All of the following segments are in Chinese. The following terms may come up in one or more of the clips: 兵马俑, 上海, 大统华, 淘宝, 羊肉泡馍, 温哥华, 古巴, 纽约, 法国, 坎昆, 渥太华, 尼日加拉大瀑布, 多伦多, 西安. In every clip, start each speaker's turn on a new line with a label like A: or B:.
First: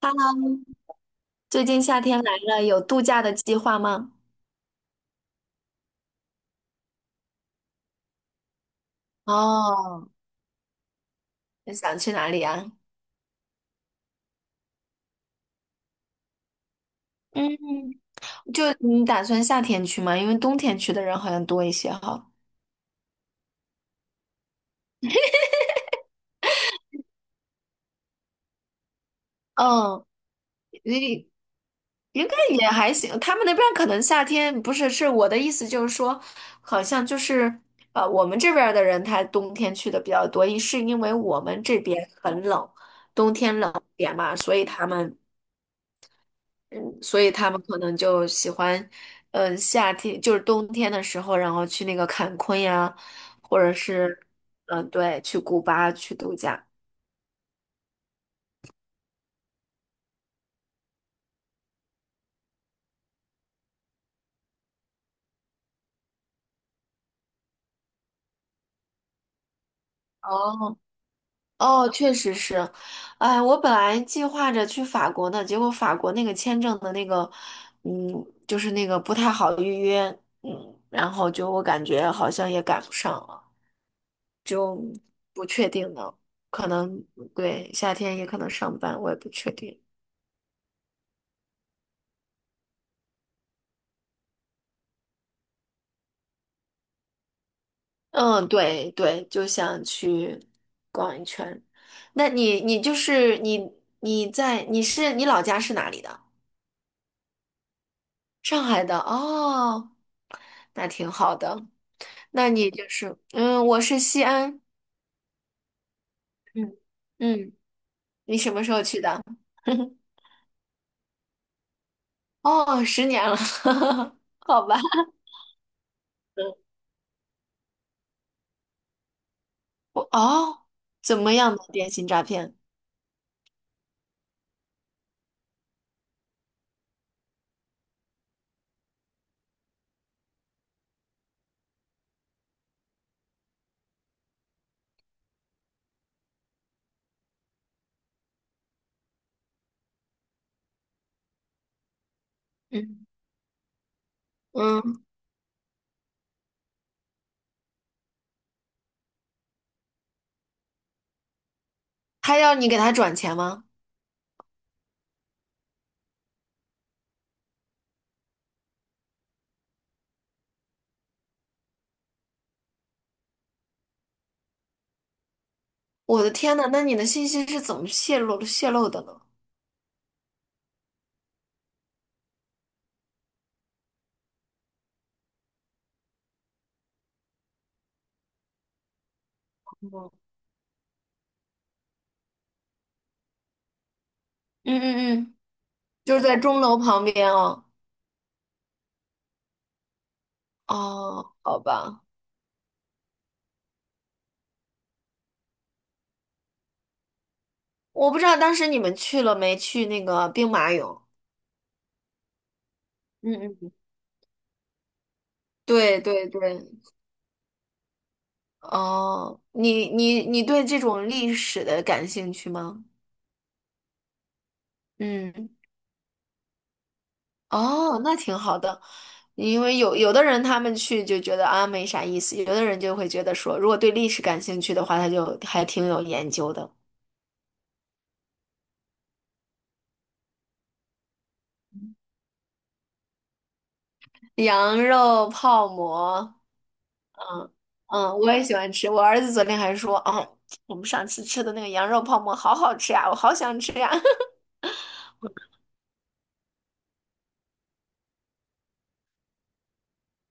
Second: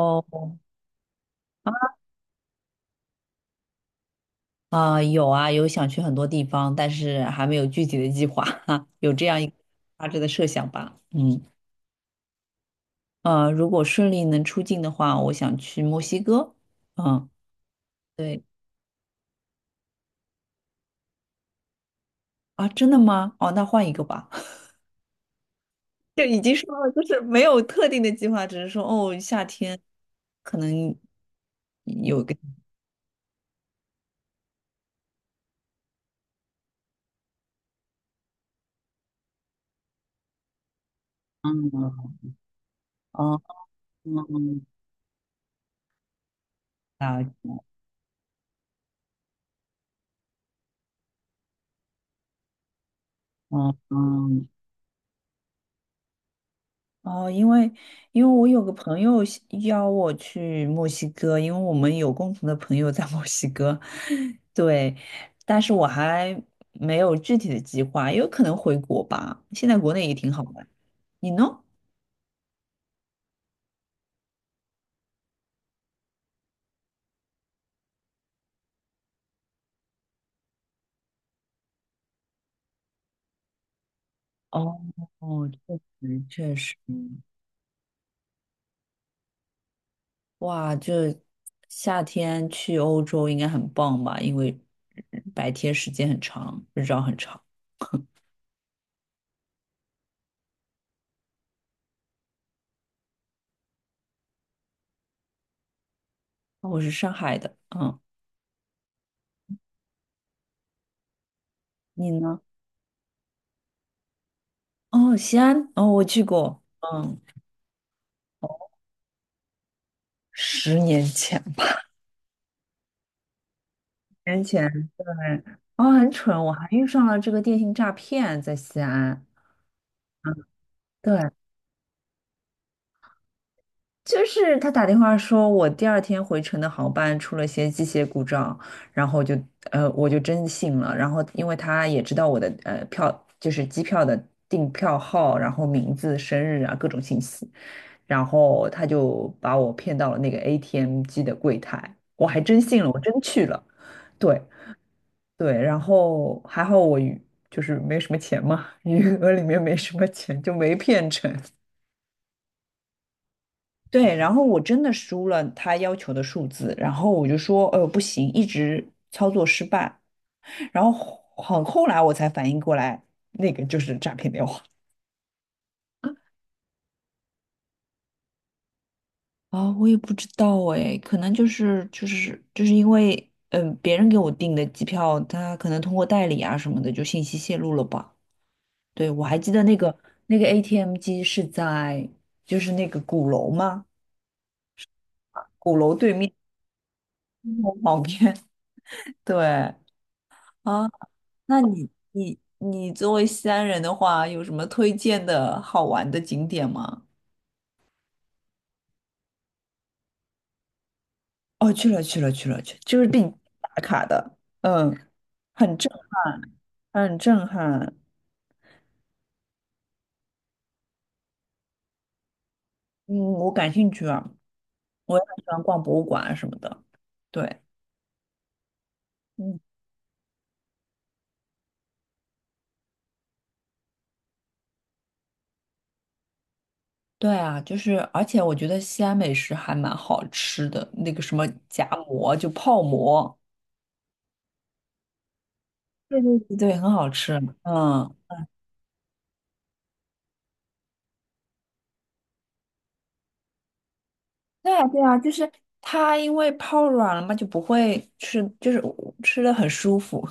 A: 哈 喽，最近夏天来了，有度假的计划吗？
B: 啊、有啊，有想去很多地方，但是还没有具体的计划哈，有这样一个大
A: 哦，
B: 致的设想吧。嗯，
A: 你想去哪里啊？
B: 如果顺利能出境的话，我想去墨西哥。嗯，
A: 嗯，
B: 对
A: 就你打算夏天去吗？因为冬天去的人好像多一些哈。
B: 啊，真的吗？哦，那换一个吧。就已经说了，就是没有特定的计划，只是说哦，夏天
A: 嗯，
B: 可能
A: 你
B: 有
A: 应
B: 个
A: 该也还行。他们那边可能夏天不是，是我的意思就是说，好像就是我们这边儿的人他冬天去的比较多，一是因为我们这边
B: 嗯
A: 很冷，冬
B: 哦
A: 天冷一点嘛，所以
B: 嗯
A: 他们。嗯，所以他
B: 啊
A: 们可能就喜欢，嗯，夏天就是冬天的时候，然后去那个坎昆呀，或者
B: 嗯
A: 是，
B: 嗯。
A: 嗯，对，去古巴去度假。
B: 哦，因为我有个朋友喜邀我去墨西哥，因为我们有共同的朋友在墨西哥，对，但是我还没有具体的计划，有可能回国吧。现在国内也挺好的，
A: 哦
B: 你呢？
A: 哦，确实是，哎，我本来计划着去法国呢，结果法国那个签证的那个，嗯，就是那个不太好预约，嗯，然后就我感觉好像也赶不上了，
B: 哦，
A: 就不
B: 哦，
A: 确
B: 确
A: 定呢，
B: 实确
A: 可
B: 实，
A: 能对夏天也可能上班，我也不确定。
B: 哇，就夏天去欧洲应该很棒吧？因为白天时间很长，日照很长。
A: 嗯，对对，就想去逛一圈。那你就是你在你老家是哪里的？
B: 哦我是上海的，嗯，
A: 上海的哦，那挺好的。
B: 你呢？
A: 那你就是嗯，我是西安。
B: 哦，西安，哦，我去过，
A: 嗯
B: 嗯。
A: 嗯，你什么时候去的？
B: 10年前，
A: 哦，10年了，
B: 年
A: 好
B: 前
A: 吧。
B: 对，哦，很蠢，我还遇上了这个电信诈骗，在西安。
A: 我
B: 嗯
A: 哦，怎
B: 对，
A: 么样的电信诈骗？
B: 就是他打电话说我第2天回程的航班出了些机械故障，然后就我就真信了，然后因为他也知道我的票就是机票的订票号，然后名字、生日啊各种信息，然后他就把我骗到了那个 ATM 机的柜台，我还真信了，我
A: 嗯
B: 真去了。对，
A: 嗯，
B: 对，然后还好就是没什么钱嘛，余额里面没什么钱，就没骗成。
A: 还要你给他转钱吗？
B: 对，然后我真的输了他要求的数字，然后我就说，不行，一直操作失败。然后很后来我才反应过来，那个就是诈骗电话。
A: 我的天呐，那你的信息是怎么泄露的呢？
B: 啊，我也不知道哎，可能就是因为，嗯、别人给我订的机票，他可能通过代理啊什么的，就信息泄露了吧。对，我还记得那个
A: 哦
B: 那个 ATM 机是在就是那个鼓楼吗？
A: 嗯嗯嗯，
B: 鼓楼对
A: 就是
B: 面，
A: 在钟楼旁边
B: 鼓
A: 哦。
B: 楼旁边。对啊，
A: 哦，好
B: 那你
A: 吧，
B: 你你作为西安人的话，有什么推荐的好玩的景点吗？
A: 我不知道当时你们去了没去那个兵马俑。
B: 哦，去了去了去了去，就是必
A: 嗯嗯
B: 打
A: 嗯。
B: 卡的，嗯，
A: 对对对，
B: 很震撼，
A: 哦，你对这种历史的感兴趣吗？
B: 嗯，我感兴趣啊，我也很喜
A: 嗯，
B: 欢逛博物馆啊什么的。对，
A: 哦，那挺好的，
B: 嗯。
A: 因为有的人他们去就觉得啊没啥意思，有的人就会觉得说，如果对历史感兴趣的话，他就还挺有研究的。
B: 对啊，就是，而且我觉得西安美食还蛮好吃的，那个什么夹馍，就泡馍，
A: 羊肉泡
B: 对
A: 馍，
B: 对对，对很好吃。
A: 嗯，
B: 嗯，
A: 我也喜欢吃。我儿子昨天还说，哦，我们上次吃的那个羊肉泡馍好好吃呀，我好想吃呀、
B: 对啊对啊，就是它因为泡软了嘛，就不会吃，就是吃的很舒服。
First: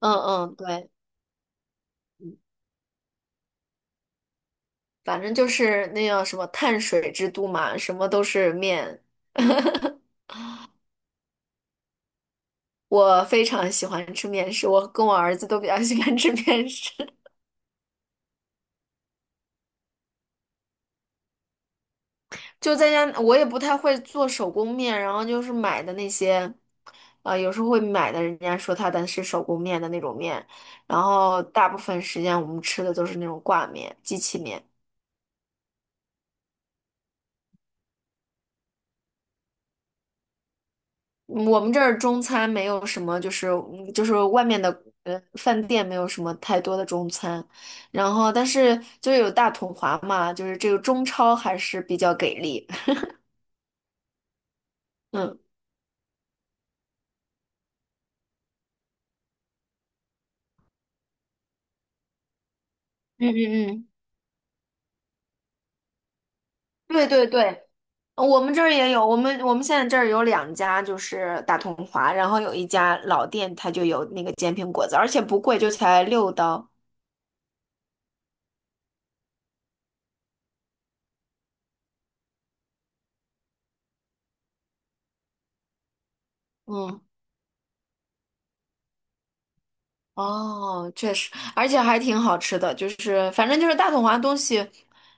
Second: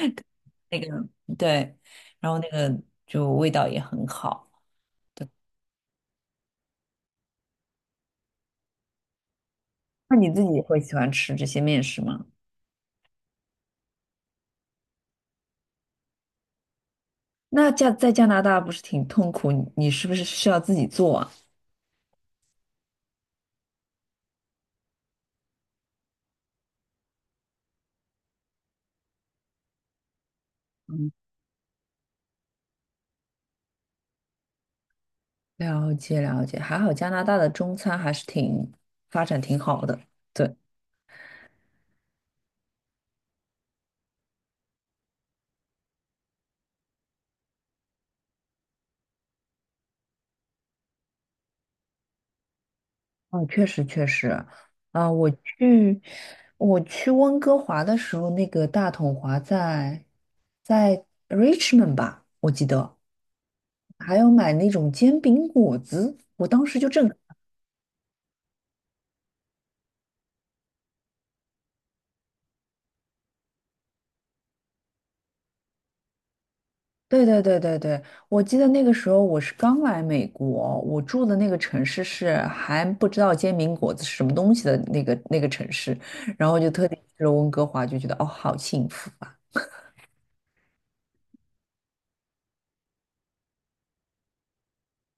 A: 嗯嗯，
B: 那
A: 对，
B: 个对，然后那个就味道也很好。
A: 反正就是那叫什么碳水之都嘛，什么都是面。
B: 那你自己会喜欢吃这些面食吗？
A: 我非常喜欢吃面食，我跟我儿子都比较喜欢吃面食。
B: 那加在加拿大不是挺痛苦，你是不是需要自己做啊？
A: 就在家，我也不太会做手工面，然后就是买的那些，有时候会买的，人家说它的是手工面的那种面，然后大部分时间我们吃的都是那种挂面、机器面。
B: 了解了解，还好加拿大的中餐还是发展挺好的。对，
A: 嗯我们这儿中餐没有什么，就是嗯就是外面的饭店没有什么太多的中餐，然后但是就有大统华嘛，就是这个中超还是比较给力。
B: 哦，确实确实，啊、我
A: 嗯
B: 去我去温哥华的时候，那个大统华在 Richmond 吧，我记得
A: 嗯嗯嗯，
B: 还有买那种煎饼果子，我当时就
A: 对
B: 震
A: 对对，我们这儿也有，我们现在这儿有2家，就是大统华，然后有一家老店，它就有那个煎饼果子，而且不贵，就才6刀。
B: 对对对对对，我记得那个时候我是刚来美国，我住的那个城市是还不知道煎饼果子是什么东西的那个城市，然后就特地
A: 嗯。
B: 去了温哥华，就觉得哦，好幸福啊！
A: 哦，确实，而且还挺好吃的，就是反正就是大统华东西，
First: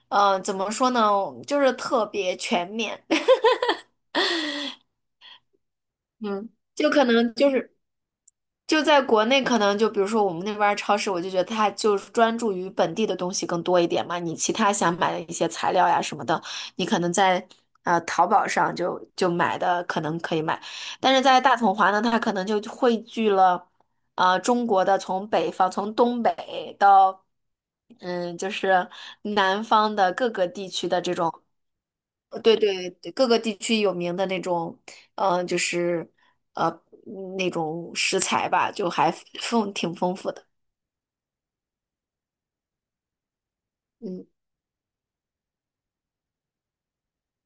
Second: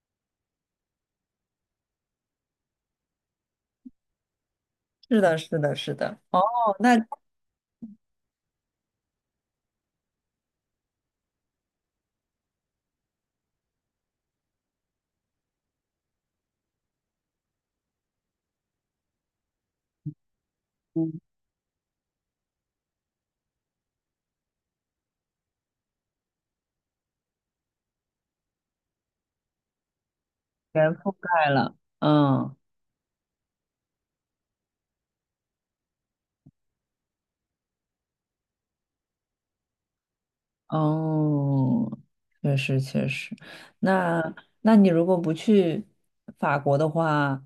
A: 呃，怎么说呢，就是特别全面，
B: 是的，是的，是的。哦，
A: 嗯，就
B: 那
A: 可能就是。就在国内，可能就比如说我们那边儿超市，我就觉得它就是专注于本地的东西更多一点嘛。你其他想买的一些材料呀什么的，你可能在淘宝上就买的可能可以买，但
B: 嗯
A: 是在大统华呢，它可能就汇聚了中国的从北方从东北到嗯就是南方的各个地区
B: 全
A: 的
B: 覆
A: 这种。
B: 盖了。嗯，
A: 对对对，各个地区有名的那种，呃，就是呃那种食材吧，就还挺丰富的。
B: 哦，确实确实。
A: 嗯，
B: 那你如果不去法国的话，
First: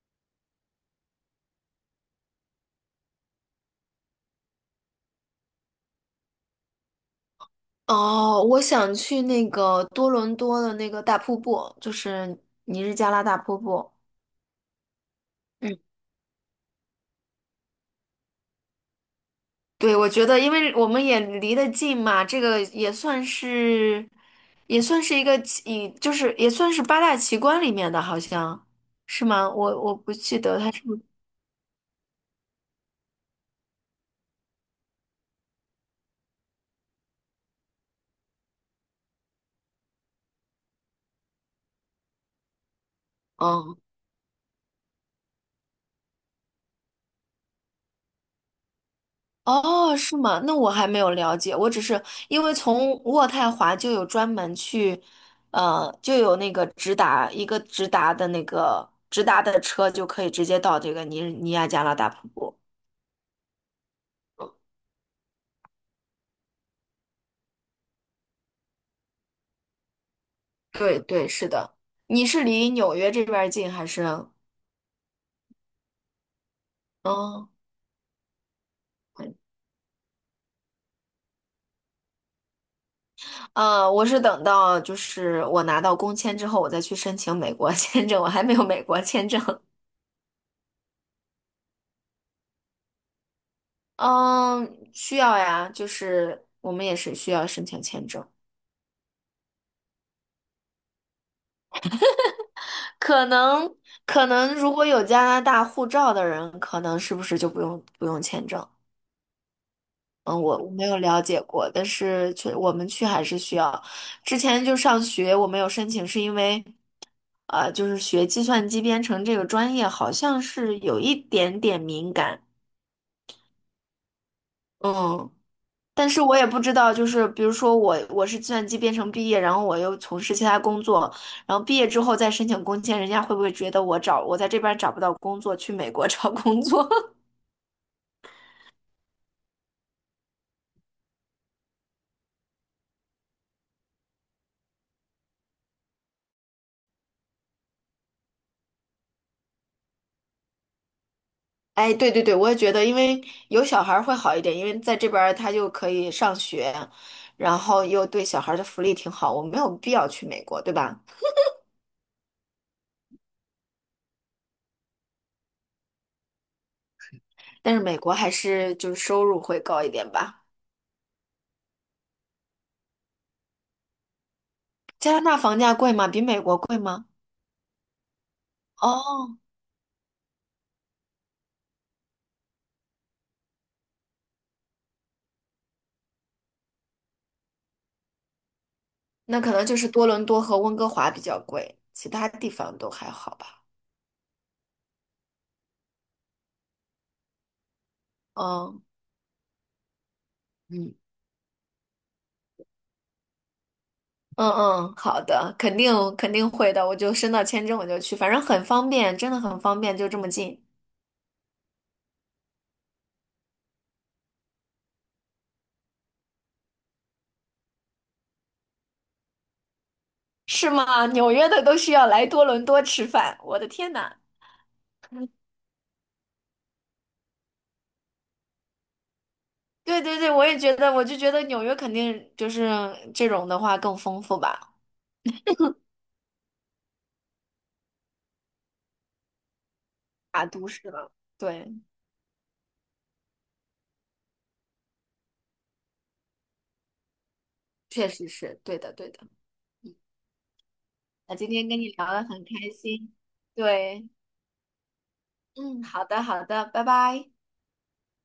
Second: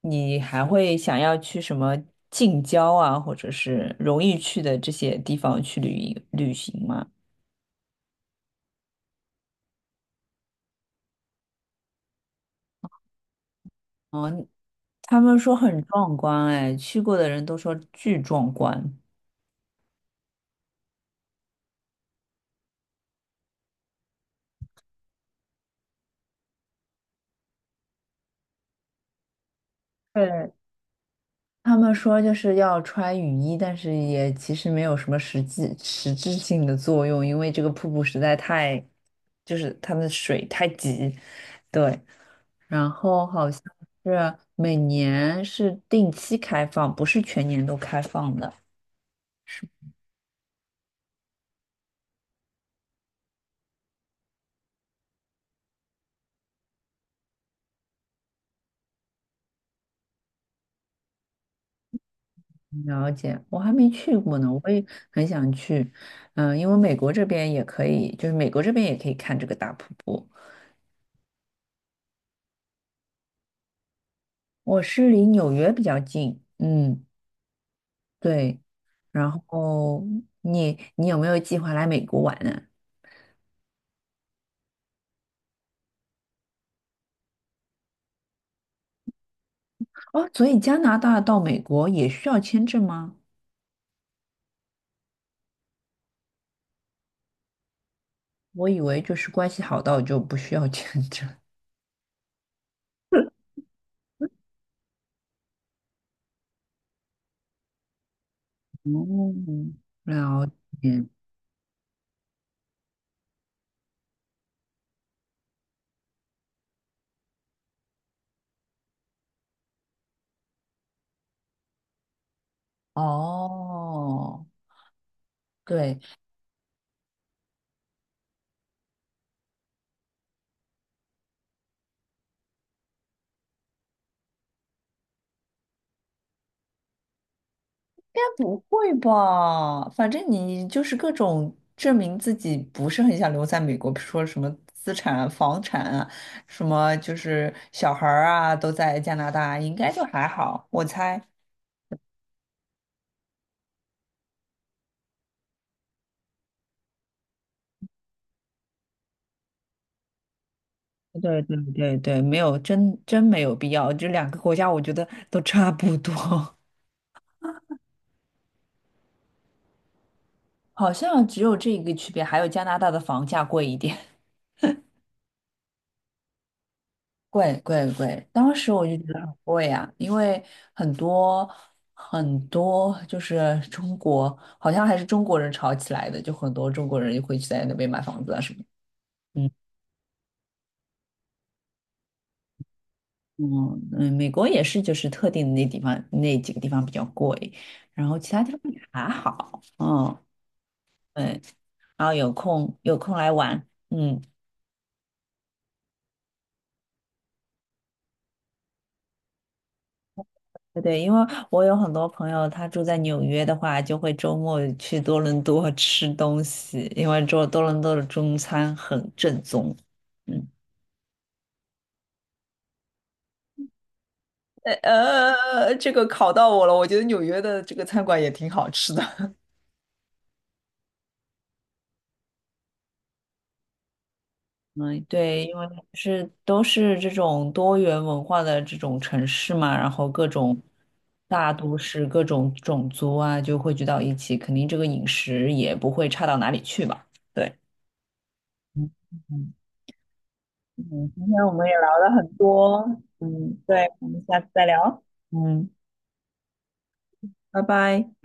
B: 你还会想要去什么近郊啊，或者是容易去的这些地方去旅游旅行吗？
A: 哦，我想去那个多伦多的那个大瀑布，就是尼日加拉大瀑布。
B: 他们说
A: 嗯，
B: 很壮观，哎，去过的人都说巨壮观。
A: 对，我觉得因为我们也离得近嘛，这个也算是也算是一个奇，就是也算是八大奇观里面的，好像是吗？我不记
B: 对，
A: 得它是不是。
B: 他们说就是要穿雨衣，但是也其实没有什么实质性的作用，因为这个瀑布实在太，就是它们的水太急。对。然后好像
A: 嗯
B: 是每年是定期开放，不是全年都开放的。
A: 哦，是吗？那我还没有了解，我只是因为从渥太华就有专门去，呃，就有那个直达一个直达的那个直达的车，就可以直接到这个尼亚加拉大瀑布。
B: 了解，我还没去过呢，我也很想去。嗯，因为美国这边也可以，就是美国这边也可以看这个大瀑布。
A: 对对，是的。你是离纽约这边儿近还是？
B: 我是离纽约比较近，嗯，
A: 嗯，
B: 对。然后你有没有计划来美国玩呢？
A: 呃，我是等到就是我拿到工签之后，我再去申请美国签证，我还没有美国签证。
B: 哦，所以加拿大到美国也需要签证吗？
A: 嗯，需要呀，就是我们也是需要申请签证。
B: 我以为就是关系好到就不需要 签证。
A: 可能可能如果有加拿大护照的人，可能是不是就不用签证？
B: 哦，
A: 嗯，
B: 了
A: 我没有
B: 解。
A: 了解过，但是去我们去还是需要。之前就上学，我没有申请，是因为呃，就是学计算机编程这个专业，好像是有一点点敏感。
B: 哦，
A: 嗯，
B: 对，
A: 但
B: 应
A: 是我也不知道，就是比如说我是计算机编程毕业，然后我又从事其他工作，然后毕业之后再申请工签，人家会不会觉得我在这边找不到工作，去美国 找工作？
B: 该不会吧？反正你就是各种证明自己不是很想留在美国，比如说什么资产啊房产啊，什么就是小孩儿啊都在加拿大，应该就还好，我猜。
A: 哎，对对对，我也觉得，因为有小孩儿会好一点，因为在这边儿他就可以上学，然后又对小孩儿的福利挺好，我没有必要去美国，对吧？
B: 对对对对，没有，真没有必要。这两个国家我觉得都差不多，
A: 但是美国还是就是收入会高一点吧。
B: 好像只有这一个区别，还有加拿大的房价贵一点。
A: 加拿大房价贵吗？比美国贵吗？
B: 贵贵贵，当时我就觉得很
A: 哦，
B: 贵呀、因为很多很多就是中国，好像还是中国人炒起来的，就很多中国人就会去在那边买房子啊什么的。
A: 那
B: 嗯
A: 可能就是多伦多和温哥华比较贵，其他地方都还好吧。
B: 嗯嗯，美国也是，就是特定的那几个地方比较贵，然后其他地方也
A: 嗯
B: 还好。嗯，
A: 嗯，
B: 对，然后有空有空来玩，嗯。
A: 嗯嗯，好的，肯定肯定会的，我就申到签证我就去，反正很方便，真的很方便，就这么近。
B: 对对，因为我有很多朋友，他住在纽约的话，就会周末去多伦多吃东西，因为做多伦多的中餐很正宗。嗯
A: 是吗？纽约的都需要来多伦多吃饭，我的天呐！
B: 呃，这个考到我了，我觉得纽约的这个餐馆也挺好吃的。
A: 对对对，我也觉得，我就觉得纽约肯定就是这种的话更丰富吧，
B: 嗯，对，因为是都是这种多元文化的这种城市嘛，然后各
A: 大
B: 种
A: 都市了。
B: 大
A: 对，
B: 都市、各种种族啊，就汇聚到一起，肯定这个饮食也不会差到哪里去吧？对。
A: 确实是，对的对的。
B: 嗯嗯，今
A: 那
B: 天
A: 今
B: 我们
A: 天
B: 也
A: 跟
B: 聊
A: 你聊
B: 了
A: 的
B: 很
A: 很开
B: 多，
A: 心。
B: 嗯，对，我
A: 对，
B: 们下次再聊，嗯，
A: 嗯，好的好的，拜拜。
B: 拜拜。